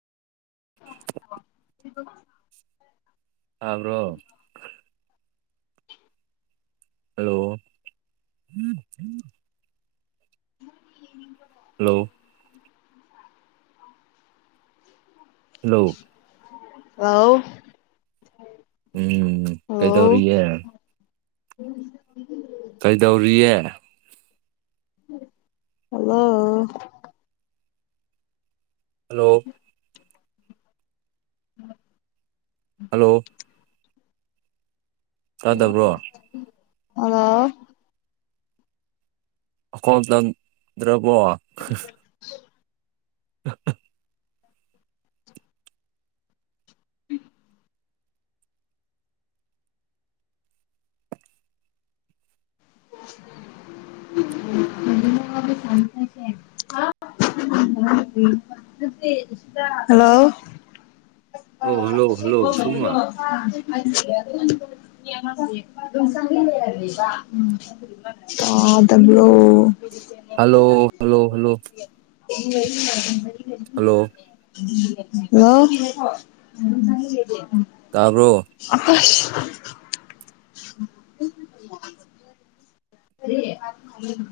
[inaudible] ꯇꯥꯕ꯭ꯔꯣ ꯍꯜꯂꯣ ꯎꯝ [inaudible] hello hello ꯍꯜꯂꯥꯎ ꯎꯝ ꯀꯩ ꯇꯧꯔꯤꯒꯦ ꯎꯝ ꯀꯩꯗꯧꯔꯤꯌꯦ ꯍꯜꯂꯣ ꯍꯜꯂꯣ ꯎꯝ [inaudible] ꯍꯜꯂꯣ ꯇꯥꯗꯕ꯭ꯔꯣ ꯍꯜꯂꯣ ꯑꯩ ꯈꯣꯟ ꯈꯪ ꯗ꯭ꯔꯕꯣ ꯑ ꯍ ꯎꯝ ꯃ ꯁꯥꯟꯁꯦ [inaudible] ꯍꯜꯂꯣ ꯑꯣ ꯍꯜꯂꯣ ꯍꯜꯂꯣ ꯁꯨꯝꯃ [unintelligible] ꯇꯥꯗꯕ꯭ꯔꯣ [inaudible] ꯍꯜꯂꯣ ꯍꯜꯂꯣ ꯍꯜꯂꯣ ꯍꯜꯂꯣ ꯅꯤꯅꯦ [inaudible] ꯍꯜꯂꯣ ꯇꯥꯕ꯭ꯔꯣ [inaudible] ꯑꯁ ꯑꯦ